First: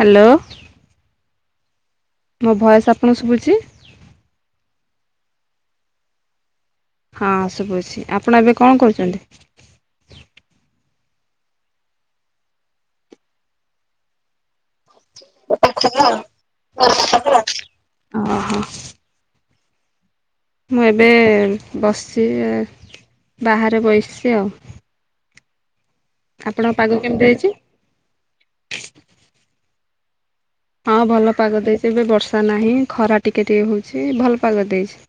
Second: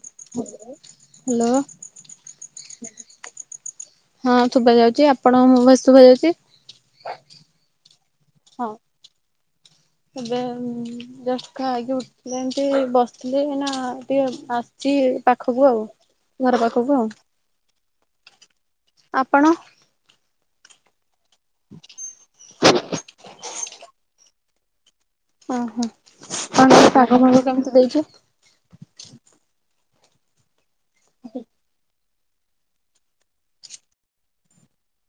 Hello ମୋ voice ଆପଣଙ୍କୁ ଶୁବୁଚି? ହଁ ଶୁବା ଯାଉଚି। ଆପଣଙ୍କୁ ମୋ ଭଏସ୍ ଶୁବା ଯାଉଚି? ହଁ ଶୁବୁଚି। ଆପଣ ଏବେ ହଁ କଣ କରୁଚନ୍ତି? ଏବେ ଜଷ୍ଟ ଖାଇକି ଉଠିଲି ଏମିତି ବସିଥିଲି ଏଇନା ଟିକେ ଆ ଚି ପାଖକୁ ଆଉ ଘର ପାଖକୁ ଆଉ। ଓହୋ ଆପଣ? ମୁଁ ଏବେ ବସିଚି ବାହାରେ ବସିଚି ଆଉ। ଓହୋ ଆପଣଙ୍କ କଣ ତ କେମିତି ପାଗ ଫାଗ ଦେଇଛି? କେମିତି ଦେଇଚି? ହଁ ଭଲ ପାଗ ଦେଇଚି ଏବେ ବର୍ଷା ନାହିଁ ଖରା ଟିକେ ଟିକେ ହଉଚି ଭଲ ପାଗ ଦେଇଚି।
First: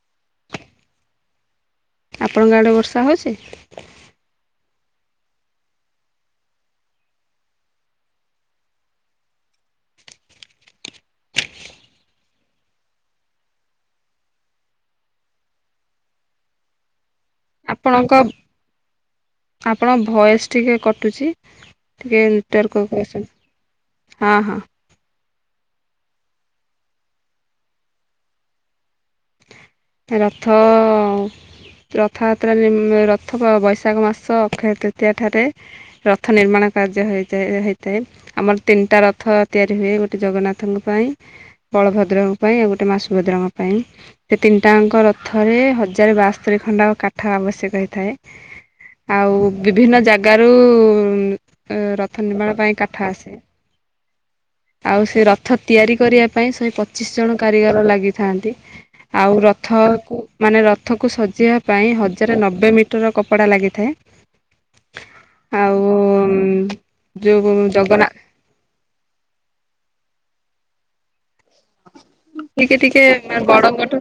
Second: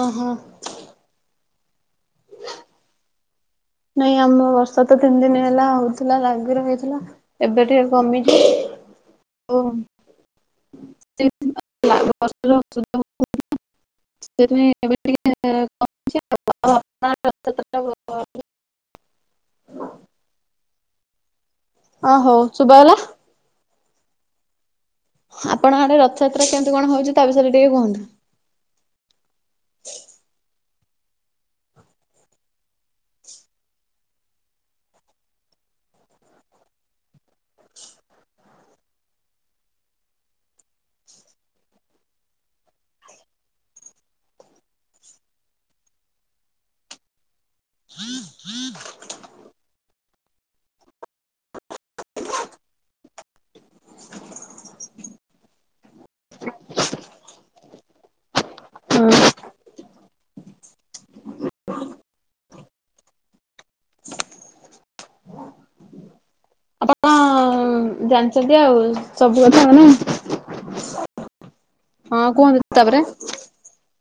ଓହୋ। ଆପଣଙ୍କ ଆଡେ ବର୍ଷା ହଉଚି? ନାଇଁ ଆମ ବର୍ଷା ତ ତିନି ଦିନ ହେଲା ହଉଥିଲା ଲାଗି ରହିଥିଲା। ଏବେ ଟିକେ କମିଚି ଓ [inaudible] ସେଥିପାଇଁ ଏବେ ଟିକେ [inaudible] ଆପଣଙ୍କ -ଆପଣଙ୍କ ଭଏସ୍ ଟିକେ କଟୁଚି। ଟିକେ ନେଟୱାର୍କ୍ ଶୁଭାଗଲା କୁ‌ ଆସ। ଆପଣଙ୍କ ଆଡେ ରଥଯାତ୍ରା କେମିତି କଣ ହଉଚି ତା ବିଷୟରେ ଟିକେ କୁହନ୍ତୁ? ରଥ ରଥଯାତ୍ରା ରଥ ବୈ -ବୈଶାଖ ମାସ ଅକ୍ଷୟ ତୃତୀୟା ଠାରେ ରଥ ନିର୍ମାଣ କାର୍ଯ୍ୟ ହେଇଯାଏ -ହେଇଥାଏ ଆମର ତିନିଟା ରଥ ତିଆରି ହୁଏ ଗୋଟେ ଜଗନ୍ନାଥଙ୍କ ପାଇଁ ବଳଭଦ୍ରଙ୍କ ପାଇଁ ଆଉ ଗୋଟେ ମା ସୁଭଦ୍ରାଙ୍କ ପାଇଁ। ସେ ତିନିଟାଙ୍କ ରଥରେ ହଜାର ବାସ୍ତରି ଖଣ୍ଡ କାଠ ଆବଶ୍ୟକ ହେଇଥାଏ। ଆଉ ବିଭିନ୍ନ ଜାଗାରୁ ରଥ ନିର୍ମାଣ ପାଇଁ କାଠ ଆସେ। ଆଉ ସେ ରଥ ତିଆରି କରିବା ପାଇଁ ଶହେ ପଚିଶି ଜଣ କାରିଗର ଲାଗିଥାନ୍ତି। ଆଉ ରଥକୁ ମାନେ ରଥକୁ ସଜେଇବା ପାଇଁ ହଜାରେ ନବେ ମିଟର କପଡ଼ା ଲାଗିଥାଏ। ଆଉ ଆପଣ ଯୋଉ ଜଗନ୍ନା ଜାଣିଚନ୍ତି ଆଉ ସବୁ କଥା। [unintelligible] ହଁ କୁହନ୍ତୁ ଟିକେ ତାପରେ ଟିକେ ବଡଙ୍କଠୁ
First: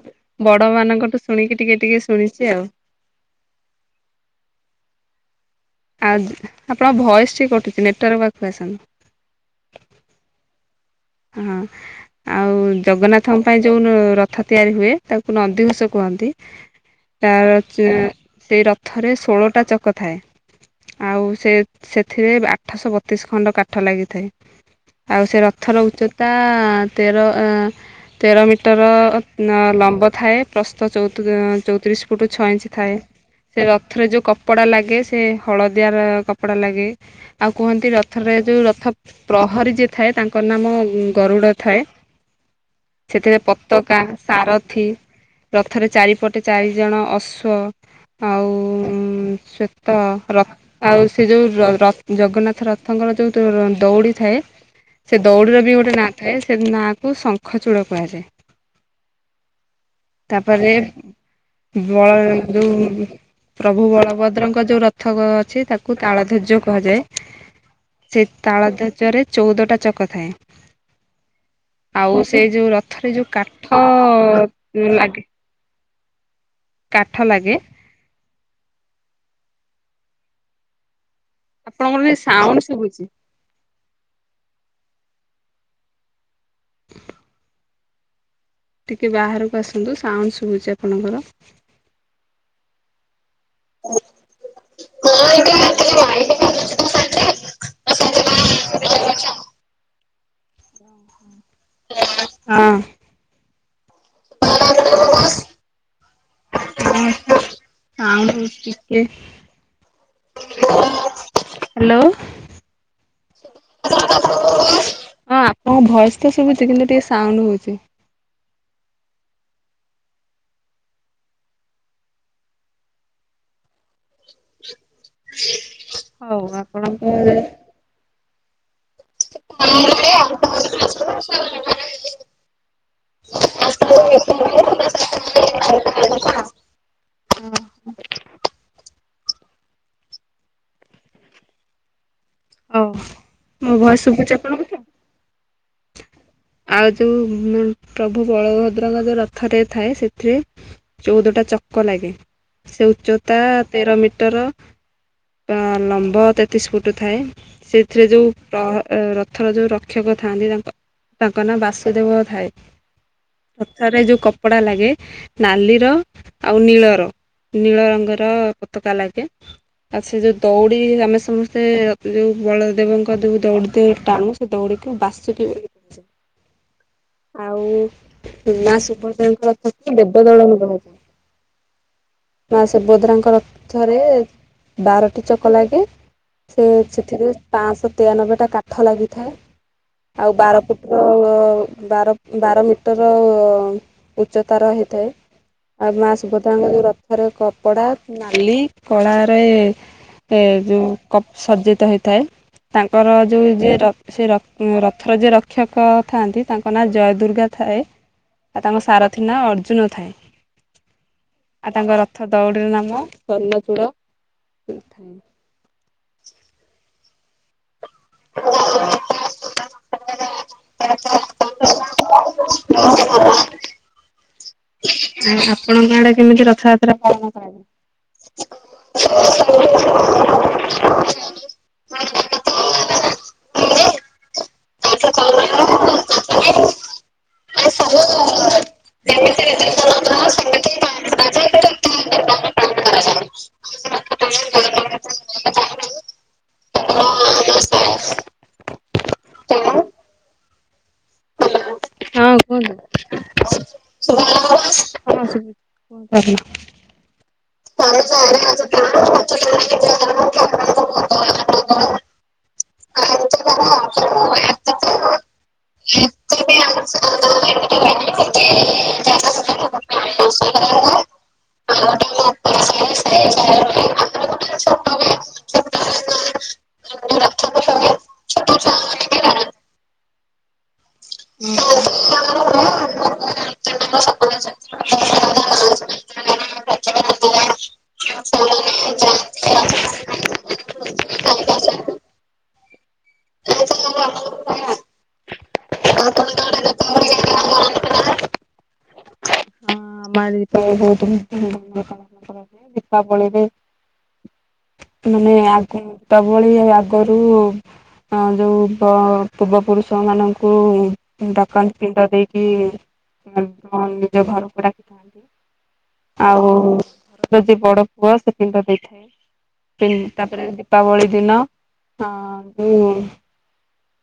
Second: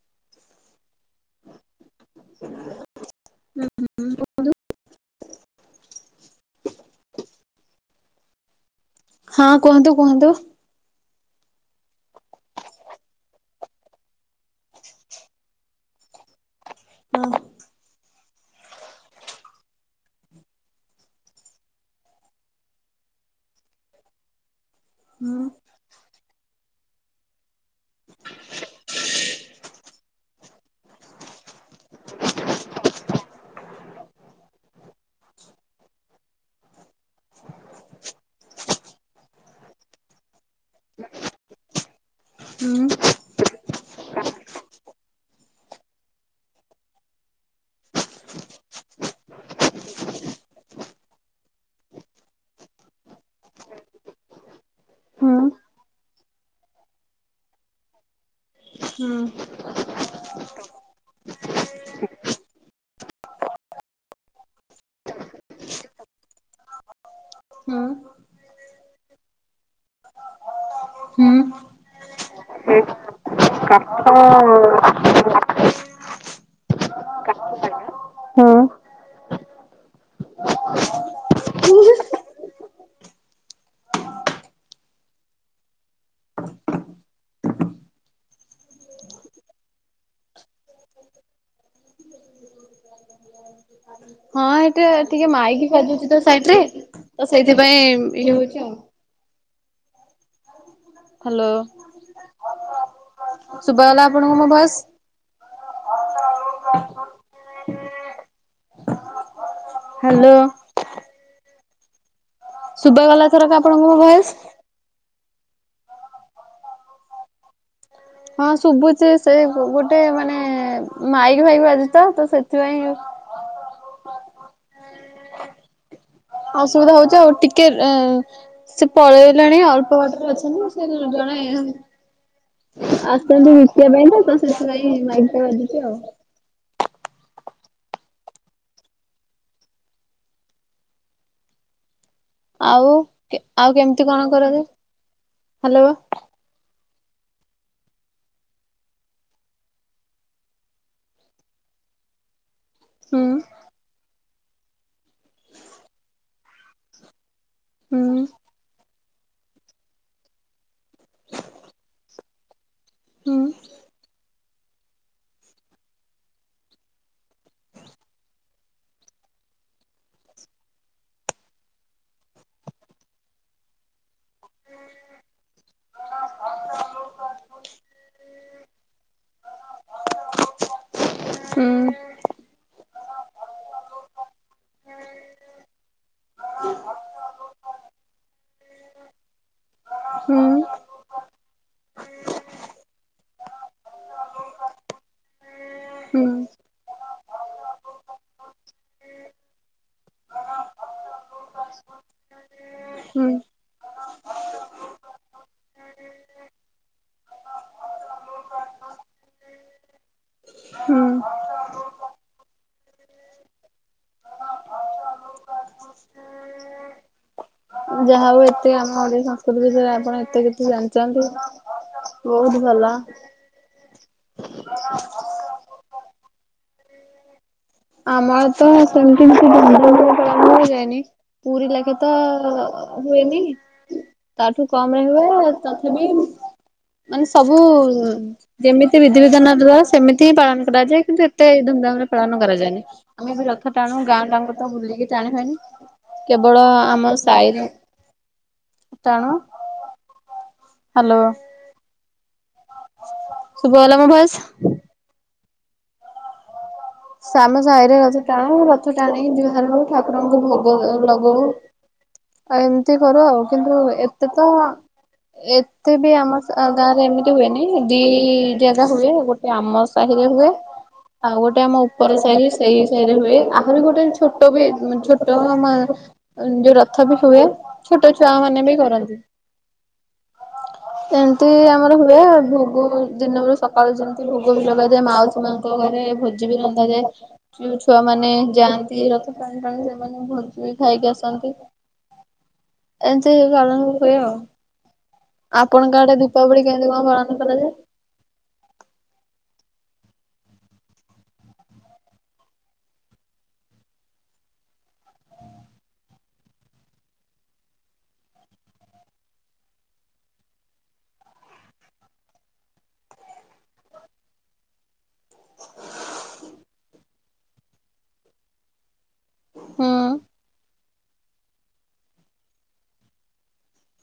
ବଡ ମାନଙ୍କଠୁ ଶୁଣିକି ଟିକେ ଟିକେ ଶୁଣିଚି ଆଉ। [inaudible] ଆଉ ଆପଣଙ୍କ ଭଏସ୍ ଟିକେ କଟୁଚି ନେଟୱାର୍କ୍ ପାଖକୁ ଆସନ୍ତୁ। ହଁ କୁହନ୍ତୁ କୁହନ୍ତୁ। ହଁ। ଆଉ ଜଗନ୍ନାଥଙ୍କ ପାଇଁ ଯଉ ରଥ ତିଆରି ହୁଏ ତାକୁ ନନ୍ଦିଘୋଷ କୁହନ୍ତି। ହୁଁ ତାର ଚେ-ସେଇ ରଥରେ ଷୋଳଟା ଚକ ଥାଏ। ଆଉ ସେ ସେଥିରେ ଆଠଶ ବତିଶ୍ ଖଣ୍ଡ କାଠ ଲାଗିଥାଏ। ଆଉ ସେ ରଥର ଉଚ୍ଚତା ତେର ଅଁ ତେର ମିଟର ଅ-ଲମ୍ବ ଥାଏ ପ୍ରସ୍ତ ଚଉତ୍- ଚଉତିରିଶ୍ ଫୁଟୁ ଛଅ ଇଞ୍ଚି ଥାଏ। ସେ ରଥରେ ଯେଉଁ କପଡ଼ା ଲାଗେ ସେ ହଳଦିଆର କପଡ଼ା ଲାଗେ ଆଉ କୁହନ୍ତି ରଥରେ ଯୋଉ ରଥ ପ୍ରହରୀ ଯିଏ ଥାଏ ତାଙ୍କ ଙ୍କ ନାମ ଗରୁଡ ଥାଏ ହୁଁ ସେଥିରେ ପତାକା ସାରଥି ରଥରେ ଚାରିପଟେ ଚାରି ଜଣ ଅଶ୍ୱ ଆଉ ଶ୍ଵେତ ରକ୍ ଆଉ ସେ ଯୋଉ ର ର ଜଗନ୍ନାଥ ରଥଙ୍କର ଯୋଉ ଦଉଡି ଥାଏ ସେ ହୁଁ ଦୌଡ଼ିର ବି ଗୋଟେ ନାଁ ଥାଏ ସେ ନାଁ କୁ ଶଙ୍ଖଚୂଡ଼ କୁହାଯାଏ। ହୁଁ ତାପରେ ବଳ ଯୋଉ ପ୍ରଭୁ ବଳଭଦ୍ରଙ୍କ ଯୋଉ ରଥ ଅଛି ତାକୁ ତାଳ ଧର୍ଯ୍ୟ କୁହାଯାଏ। ସେ ତାଳ ଧ୍ୱଜ ରେ ଚଉଦଟା ଚକ ଥାଏ ହୁଁ। ଆଉ ସେ ଯୋଉ ରଥରେ ଯୋଉ କା ହଁ ଲାଗେ କାଠ ଲାଗେ ହଁ ଆପଣଙ୍କର କିଛି ସାଉଣ୍ଡ ଶୁବୁଛି ଟିକେ ବାହାରକୁ ଆସନ୍ତୁ ସାଉଣ୍ଡ ଶୁଭୁଛି ଆପଣଙ୍କର ହ ହଁ ଏଟା ଟିକେ ମାଇକି ଫଜୁଛି ତ ସାଇଡ ରେ ତ ସେଇଥିପାଇଁ ଇଏ ହଉଛି ଆଉ ହ୍ୟାଲୋ ହଁ ଶୁଭ ହେଲା ଆପଣଙ୍କୁ ମୋ ଭସ୍ ଆଉ ଟିକେ ହ୍ୟାଲୋ ହ୍ୟାଲୋ ଶୁଭ ଗଲାଏଥରକ ଆପଣଙ୍କ ମୋ ଭୟସ ଆପଣଙ୍କ ଭଏସ୍ ତ ଶୁଭୁଛି କିନ୍ତ ଟିକେ ସାଉଣ୍ଡ ହଉଛି ହଁ ଶୁଭୁଛି ସେ ଗୋଟେ ମାନେ ମାଇକି ଫାଇକି ବାଜୁଛି ତ ସେଥିପାଇଁ ହ ଅସୁବିଧା ହଉଛି ଆଉ ଟିକେ ଅ ସେ ପଳେଇଗଲାଣି ଅଳ୍ପ ବାଟରେ ଅଛନ୍ତି ସେ ଜଣେ ଆସନ୍ତୁ ଦ୍ୱିତିବା ପାଇଁ ତ ତ ସେଥିପାଇଁ ମାଇକି ବାଜୁଛିୁ ଆଉ ଓ [unintelligible] ହଉ ଆଉ ମୋ ଆଉ ଭଏସ କେମିତି କଣ ଶୁଭୁଛି କରନ୍ତି ଆପଣଙ୍କୁ? ହାଲୋ ଆଉ ଯୋଉ ପ୍ରଭୁ ବଳଭଦ୍ରଙ୍କ ଯୋଉ ରଥରେ ଥାଏ ସେଥିରେ ଚଉଦଟା ଚକ ଲାଗେ ସେ ହୁଁ ଉଚ୍ଚତା ତେର ମିଟର ଲମ୍ବ ତେତିଶ ଫୁଟ ଥାଏ ସେଥିରେ ହୁଁ ଯୋଉ ର ରଥର ଯୋଉ ରକ୍ଷକ ଥାନ୍ତି ତାଙ୍କ ତାଙ୍କ ନାଁ ବାସୁଦେବ ଧାଇ ହୁଁ ପଥାରେ ଯୋଉ କପଡା ଲାଗେ ନାଲିର ଆଉ ନୀଳର ନୀଳ ରଙ୍ଗର ପତାକା ଲାଗେ ଆଉ ସେ ଯୋଉ ଦଉଡି ଆମେ ସମସ୍ତେ ଯୋଉ ବଳଦେବଙ୍କ ଯୋଉ ଦଉଡ଼ି ଟାଣୁ ସେ ଦୌଡ଼ି ଟେ ବାସ୍ତୁ ଆଉ ମା ସୁଭଦଙ୍କ ରଥ ଦେବ ଦୋଳ ମୁଥାଏ ହୁଁ ମା ସୁଭଦ୍ରାଙ୍କ ର ଥରେ ବାରଟି ଚକ ଲାଗେ। ସେ ସେଥିରେ ପାଞ୍ଚଶହ ତେୟାନବେ ଟା କାଠ ଲାଗିଥାଏ ଆଉ ହୁଁ ବାର ଫୁଟ ବାର ବାର ମିଟର ଉଚ୍ଚତାର ହେଇଥାଏ। ଆଉ ମା ହୁଁ ସୁଭଦ୍ରାଙ୍କ ଯୋଉ ରଥରେ କପଡା ନାଲି କଳାରେ ସେ ଯୋଉ କପ୍ ସଜିତ ହେଇଥାଏ। ତାଙ୍କର ଯୋଉ ଯିଏ ସେ ରଥର ଯିଏ ର ରକ୍ଷକ ଥାଆନ୍ତି ତାଙ୍କ ନାଁ ଜୟଦୁର୍ଗା ଥାଏ। ଆଉ ତାଙ୍କ ସାରଥୀ ନାଁ ଅର୍ଜୁନ ଥାଏ। ହୁଁ ଆଉ ତାଙ୍କ ରଥ ଦଉଡିର ନାମ ସୂର୍ଣ୍ଣପୁର ଥାଏ। ଯାହା ହଉ ଏତେ ଆମ ଓଡିଆ ସଂସ୍କୃତି ବିଷୟରେ ଆପଣ ଏତେ କିଛି ଜାଣି ବହୁତ ଭଲ। ଆଉ ଆପଣଙ୍କ ଆଡେ କେମିତି ରଥଯାତ୍ରା ପାଳନ କରାଯାଏ। ଆମର ତ ସେମିତି କିଛି ଧୁମ୍ ଧାମରେ ପାଳନ କରାଯାଏନି ପୁରୀ ଲାଗି ତ। ହୁଏନି ତାଠୁ କମ ରେ ହୁଏ ତଥାପି ମାନେ ସବୁ ଯେମିତି ବିଧିବିଧାନ ର ସେମିତି ପାଳନ କରାଯାଏ କିନ୍ତୁ ଏତେ ଧୁମଧାମ ରେ ପାଳନ କରାଯାଏନି। ଆମେ ବି ରଥ ଟାଣୁ ଗାଁ ଟାଙ୍କୁ ତ ବୁଲିକି ଟାଣି ହୁଏନି। କେବଳ ହଁ ଆମ ସାହିରେ କୁହନ୍ତୁ। ଟାଣୁ। ହ୍ୟାଲୋ। ହ ଶୁଭାଗଲା ମୋ ଭଏସ? [unintelligible] ଶାମ ସାହିରେ ରଥ ଟାଣୁ ରଥ ଟାଣି ଜୁହାର ହଉ ଠାକୁରଙ୍କୁ ଭୋଗ ଲଗାଉ। ଆ ଏମିତି କରୁ ଆଉ କିନ୍ତୁ ଏତେ ତ ଏତେ ବି ଆମ ଗାଁ ଏମିତି ହୁଏନି ଦି ଜାଗା ହୁଏ ଗୋଟେ ଆମ ସାହି ରେ ହୁଏ ଆଉ ଗୋଟେ ଆମ ହଁ ଉପର ଆଡେ ସାହିରେ ସେଇ ସାହିରେ ହୁଏ ଆହୁରି ଗୋଟେ ଛୋ ଛୋଟ ଦୀପାବଳି ବି ଛୋଟ ଯୋଉ ରଥ ବି ହୁଏ ଛୋଟ ଛୁଆ ମାନେ ବି କରନ୍ତି। [inaudible] ଏମିତି ଆମର ହୁଏ ଭୋଗ ଦିନରୁ ସକାଳୁ ଯେମତି ଭୋଗ ବି ଲଗେଇଦିଏ ମାଉସୀ ମା ତାଙ୍କ ଘରେ ଭୋଜି ବି ରନ୍ଧାଯାଏ। ଯଉ ଛୁଆ ମାନେ ଯାଆନ୍ତି ରଥ ଟାଣି ଟାଣି ସେମାନେ ଭୋଜି ବି ଖାଇକି ଆସନ୍ତି। ଏମତି ପାଳନ ହୁଏ ଆଉ। ଆପଣଙ୍କଆଡେ ଦୀପାବଳି କେମତି କଣ ପାଳନ କରାଯାଏ? ହଁ ମା ଦ [unintelligible] ବହୁତ ଧୁମଧାମରେ ପାଳନ କରାଯାଏ ଦୀପାବଳିରେ ମାନେ ଆଗ ଦୀପାବଳି ଆଗରୁ ଆ ଯଉ କ ପୂର୍ବ ପୁରୁଷ ମାନଙ୍କୁ [unintelligible] ନିଜ ଘରକୁ ଡକିଥାନ୍ତି। ଆଉ ଘରର ଯେ ବଡ ପୁଅ ସେ ପିଣ୍ଡ ଦେଇଥାଏ। ହୁଁ ତାପରେ ଦୀପାବଳି ଦିନ ହଁ ଉଁ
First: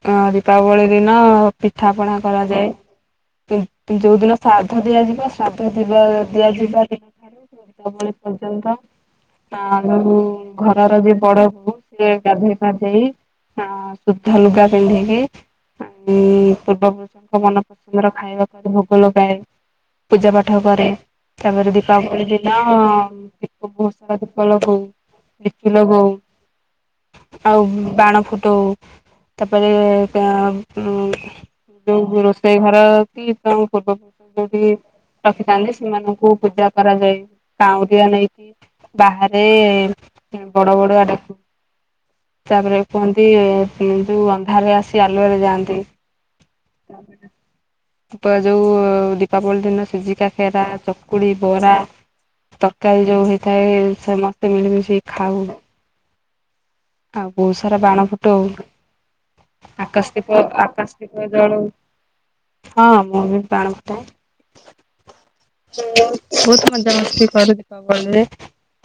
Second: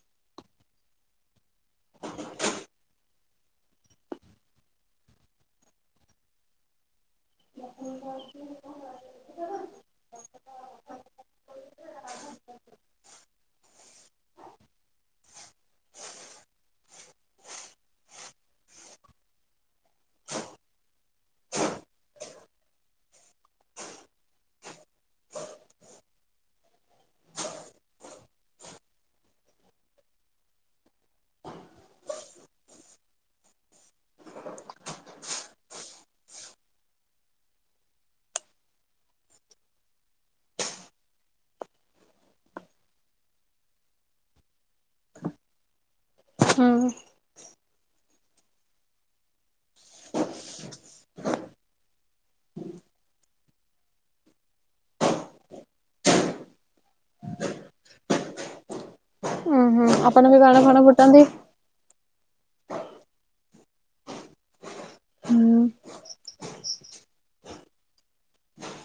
ଅ ଦୀପାବଳି ଦିନ ପିଠା ପଣା କରାଯାଏ। ଯୋଉ ଦିନ ଶ୍ରାଦ୍ଧ ଦିଆଯିବ ଶ୍ରାଦ୍ଧ ଯିବା ଦିଆଯିବା ଦିନ ଦୀପାବଳି ପର୍ଯ୍ୟନ୍ତ ଆ ଉ ଘରର ଯିଏ ବଡ ବୋଉ ସିଏ ଗାଧୋଇ ପାାଧେଇ ଆ ସୁଦ୍ଧ ଲୁଗା ପିନ୍ଧିକି ଉୁଁ ପୂର୍ବପୁରୁଷଙ୍କ ମନପସନ୍ଦର ଖାଇବାକୁ ଭୋଗ ଲଗାଏ। ପୂଜା ପାଠ କରେ। ତାପରେ ଦୀପାବଳି ଦିନ ଦୀପ ବହୁତ ସାରା ଦୀପ ଲଗଉ। ଲିଚୁ ଲଗଉ ଆଉ ବାଣ ଫୁଟଉ। ତାପରେ ଆ ଉ। ଯୋଉ ରୋଷେଇ ଘର ଅଛି ତ ପୂର୍ବପୁରୁଷ ଯଦି- ରଖିଥାନ୍ତି ସେମାନଙ୍କୁ ପୂଜା କରାଯାଏ କାଉଁରିଆ ନେଇକି। ବାହାରେ ବଡ ବଡିଆ ଡାକୁ। ତାପରେ କୁହନ୍ତି ସେ - ତୁ ଅନ୍ଧାରରେ ଆସି ଆଲୁରେ ଯାଆନ୍ତି। ଯୋଉ ଦୀପାବଳି ଦିନ ସୁଜି କାକରା, ଚକୁଳି, ବରା- ତରକାରୀ ଯଉ ହେଇଥାଏ ସମସ୍ତେ ମିଳିମିଶି ଖାଉ। ଆଉ ବହୁତ ସାରା ବାଣ ଫୁଟଉ ଉୁଁ ହୁଁ ଆକାସ ଆପଣ ବି ଦୀପ ବାଣ ଫାଣ ଆକାସ ଫୁଟାନ୍ତି? ଦୀପ ଜାଳୁ। ହଁ ମୁଁ ବି ବାଣ ଫୁଟାଏ। ହୁଁ ବହୁତ ମଜା କରୁ [unintelligible] ଦୀପାବଳିରେ।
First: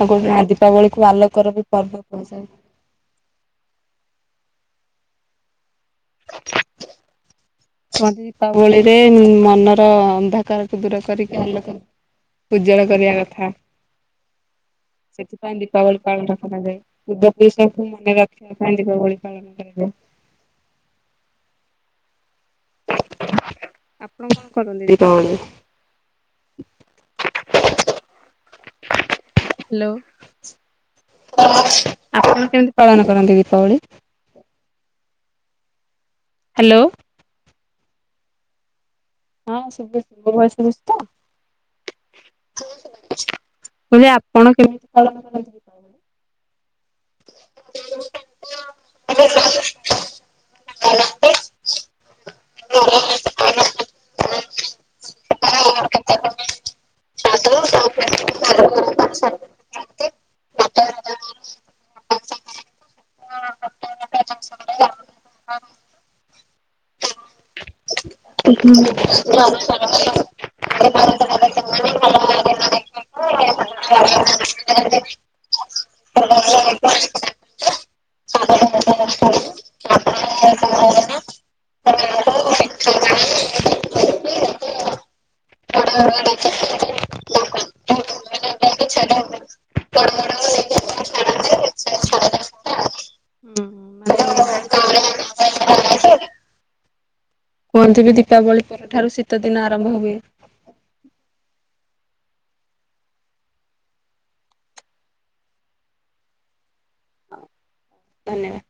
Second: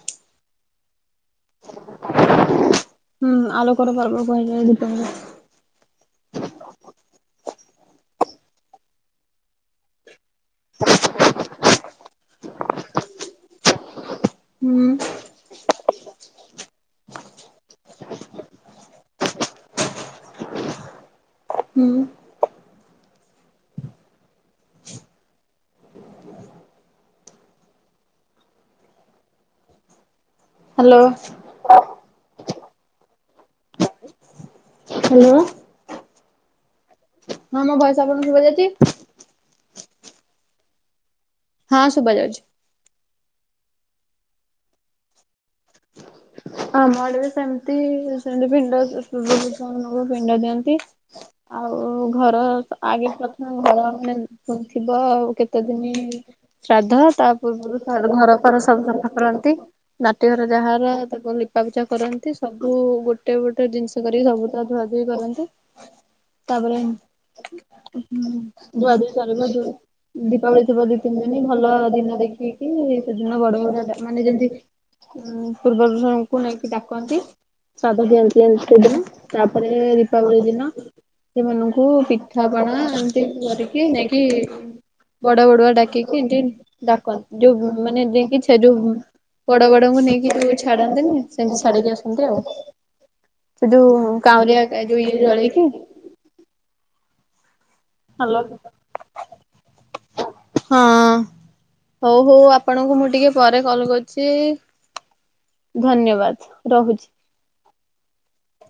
ଆଉ ଗୋଟେ ଦୀପାବଳିକୁ ଆଲୋକର ବି ପର୍ବ କୁହାଯାଏ। ହୁଁ ଆଲୋକର ପର୍ବ କୁହାଯାଏ ଦୀପାବଳିକୁ। [unintelligible] କୁହନ୍ତି ଦୀପାବଳିରେ ମନର ଅନ୍ଧକାରକୁୁ ଦୂର କରିକି ଆଲୋକ- ଉଜ୍ଜଳ କରିବା କଥା। ହୁଁ ସେଥିପାଇଁ ଦୀପାବଳି ପାଳନ କରାଯାଏ [unintelligible] ମନେ ରଖିବା ପାଇଁ ଦୀପାବଳି ପାଳନ କରାଯାଏ। ହୁଁ। ଆପଣ କଣ କରନ୍ତି ଦୀପାବଳିରେ। ହାଲୋ। ହ୍ୟାଲୋ। ଆପଣ କେମିତି ପାଳନ କରନ୍ତି ଦୀପାବଳି? ହ୍ୟାଲୋ। ହ୍ୟାଲୋ। ହଁ ମୋ ଭଏସ ଆପଣଙ୍କୁ ଶୁଭା ଯାଉଛି। ହଁ ଶୁୁଭୁଛି। ମୋ ଭଏସ ଶୁଭୁଛି ତ? ହଁ ଶୁଭାଯାଉଚି। ମୁଁ କହିଲି ଆପଣ କେମିତି ପାଳନ ଆମ ଆଡେ ବି ସେମତି ସେମତି ପିଣ୍ଡ ପୂର୍ବ ପୁରୁଷଙ୍କୁ ପିଣ୍ଡ ଦିଅନ୍ତି। ଦୀପାବଳି? ଆଉ ଘର ଆଗେ ପ୍ରଥମେ ଘର ମାନେ ଶୁଣିଥିବ ଆଉ କେତେ ଦିନ ଶ୍ରାଦ୍ଧ ତା ପୂର୍ବରୁ ଘର ଫର ସବୁ ସଫା କରନ୍ତି। ମାଟି ଘର ଯାହାର ତାକୁ ଲିପାପୁଛା କରନ୍ତି ସବୁ ଗୋଟେ ଗୋଟେ ଗୋଟେ ଜିନିଷ କରିକି ସବୁ ତା ଧୁଆଧୁଇ କରନ୍ତି। ତାପରେ ହଁ ଧୂଆଁ ଧୁଇ କରିଲେ ଯଉ ଦୀପାବଳି ଥିବ ଦି ତିନି ଦିନ ଭଲ ଦିନ ଦେଖିକି ସେଦିନ ବଡ ବଡ ମାନେ ଯେମିତି ଉ ପୂର୍ବପୁରୁଷଙ୍କୁ ନେଇକି ଡାକନ୍ତି। ଶ୍ରାଦ୍ଧ ଦିଅନ୍ତି ଦିନ ତାପରେ ଦୀପାବଳି ଦିନ ସେମାନଙ୍କୁ ପିଠାପଣା ଏମିତି କରିକି ନେଇକି ବଡ ବଡୁଆ ଡାକିକି ଯ ଡାକନ୍ତି ଯୋଉ ମାନେ ଯେକି ସେ ଯୋଉ ବଡ ବଡିଆଙ୍କୁ ନେଇକି ଯୋଉ ଛାଡନ୍ତିନି ସେମିତି ଛାଡିକି ଆସନ୍ତି ଆଉ। ସେ ଯୋଉ କାଉଁରିଆ ଯୋଉ ଇଏ ଜଳେଇକି କୁହନ୍ତିିକି ହ୍ୟାଲୋ ଦୀପାବଳି ପରଠାରୁ ଶୀତ ଦିନ ଆରମ୍ଭ ହୁଏ। ହଁ ହଉ ହଉ ଆପଣଙ୍କୁ ମୁଁ ଟିକେ ପରେ କଲ କରୁଚି। ଧନ୍ୟବାଦ ରହୁଛି। ଧନ୍ୟବାଦ।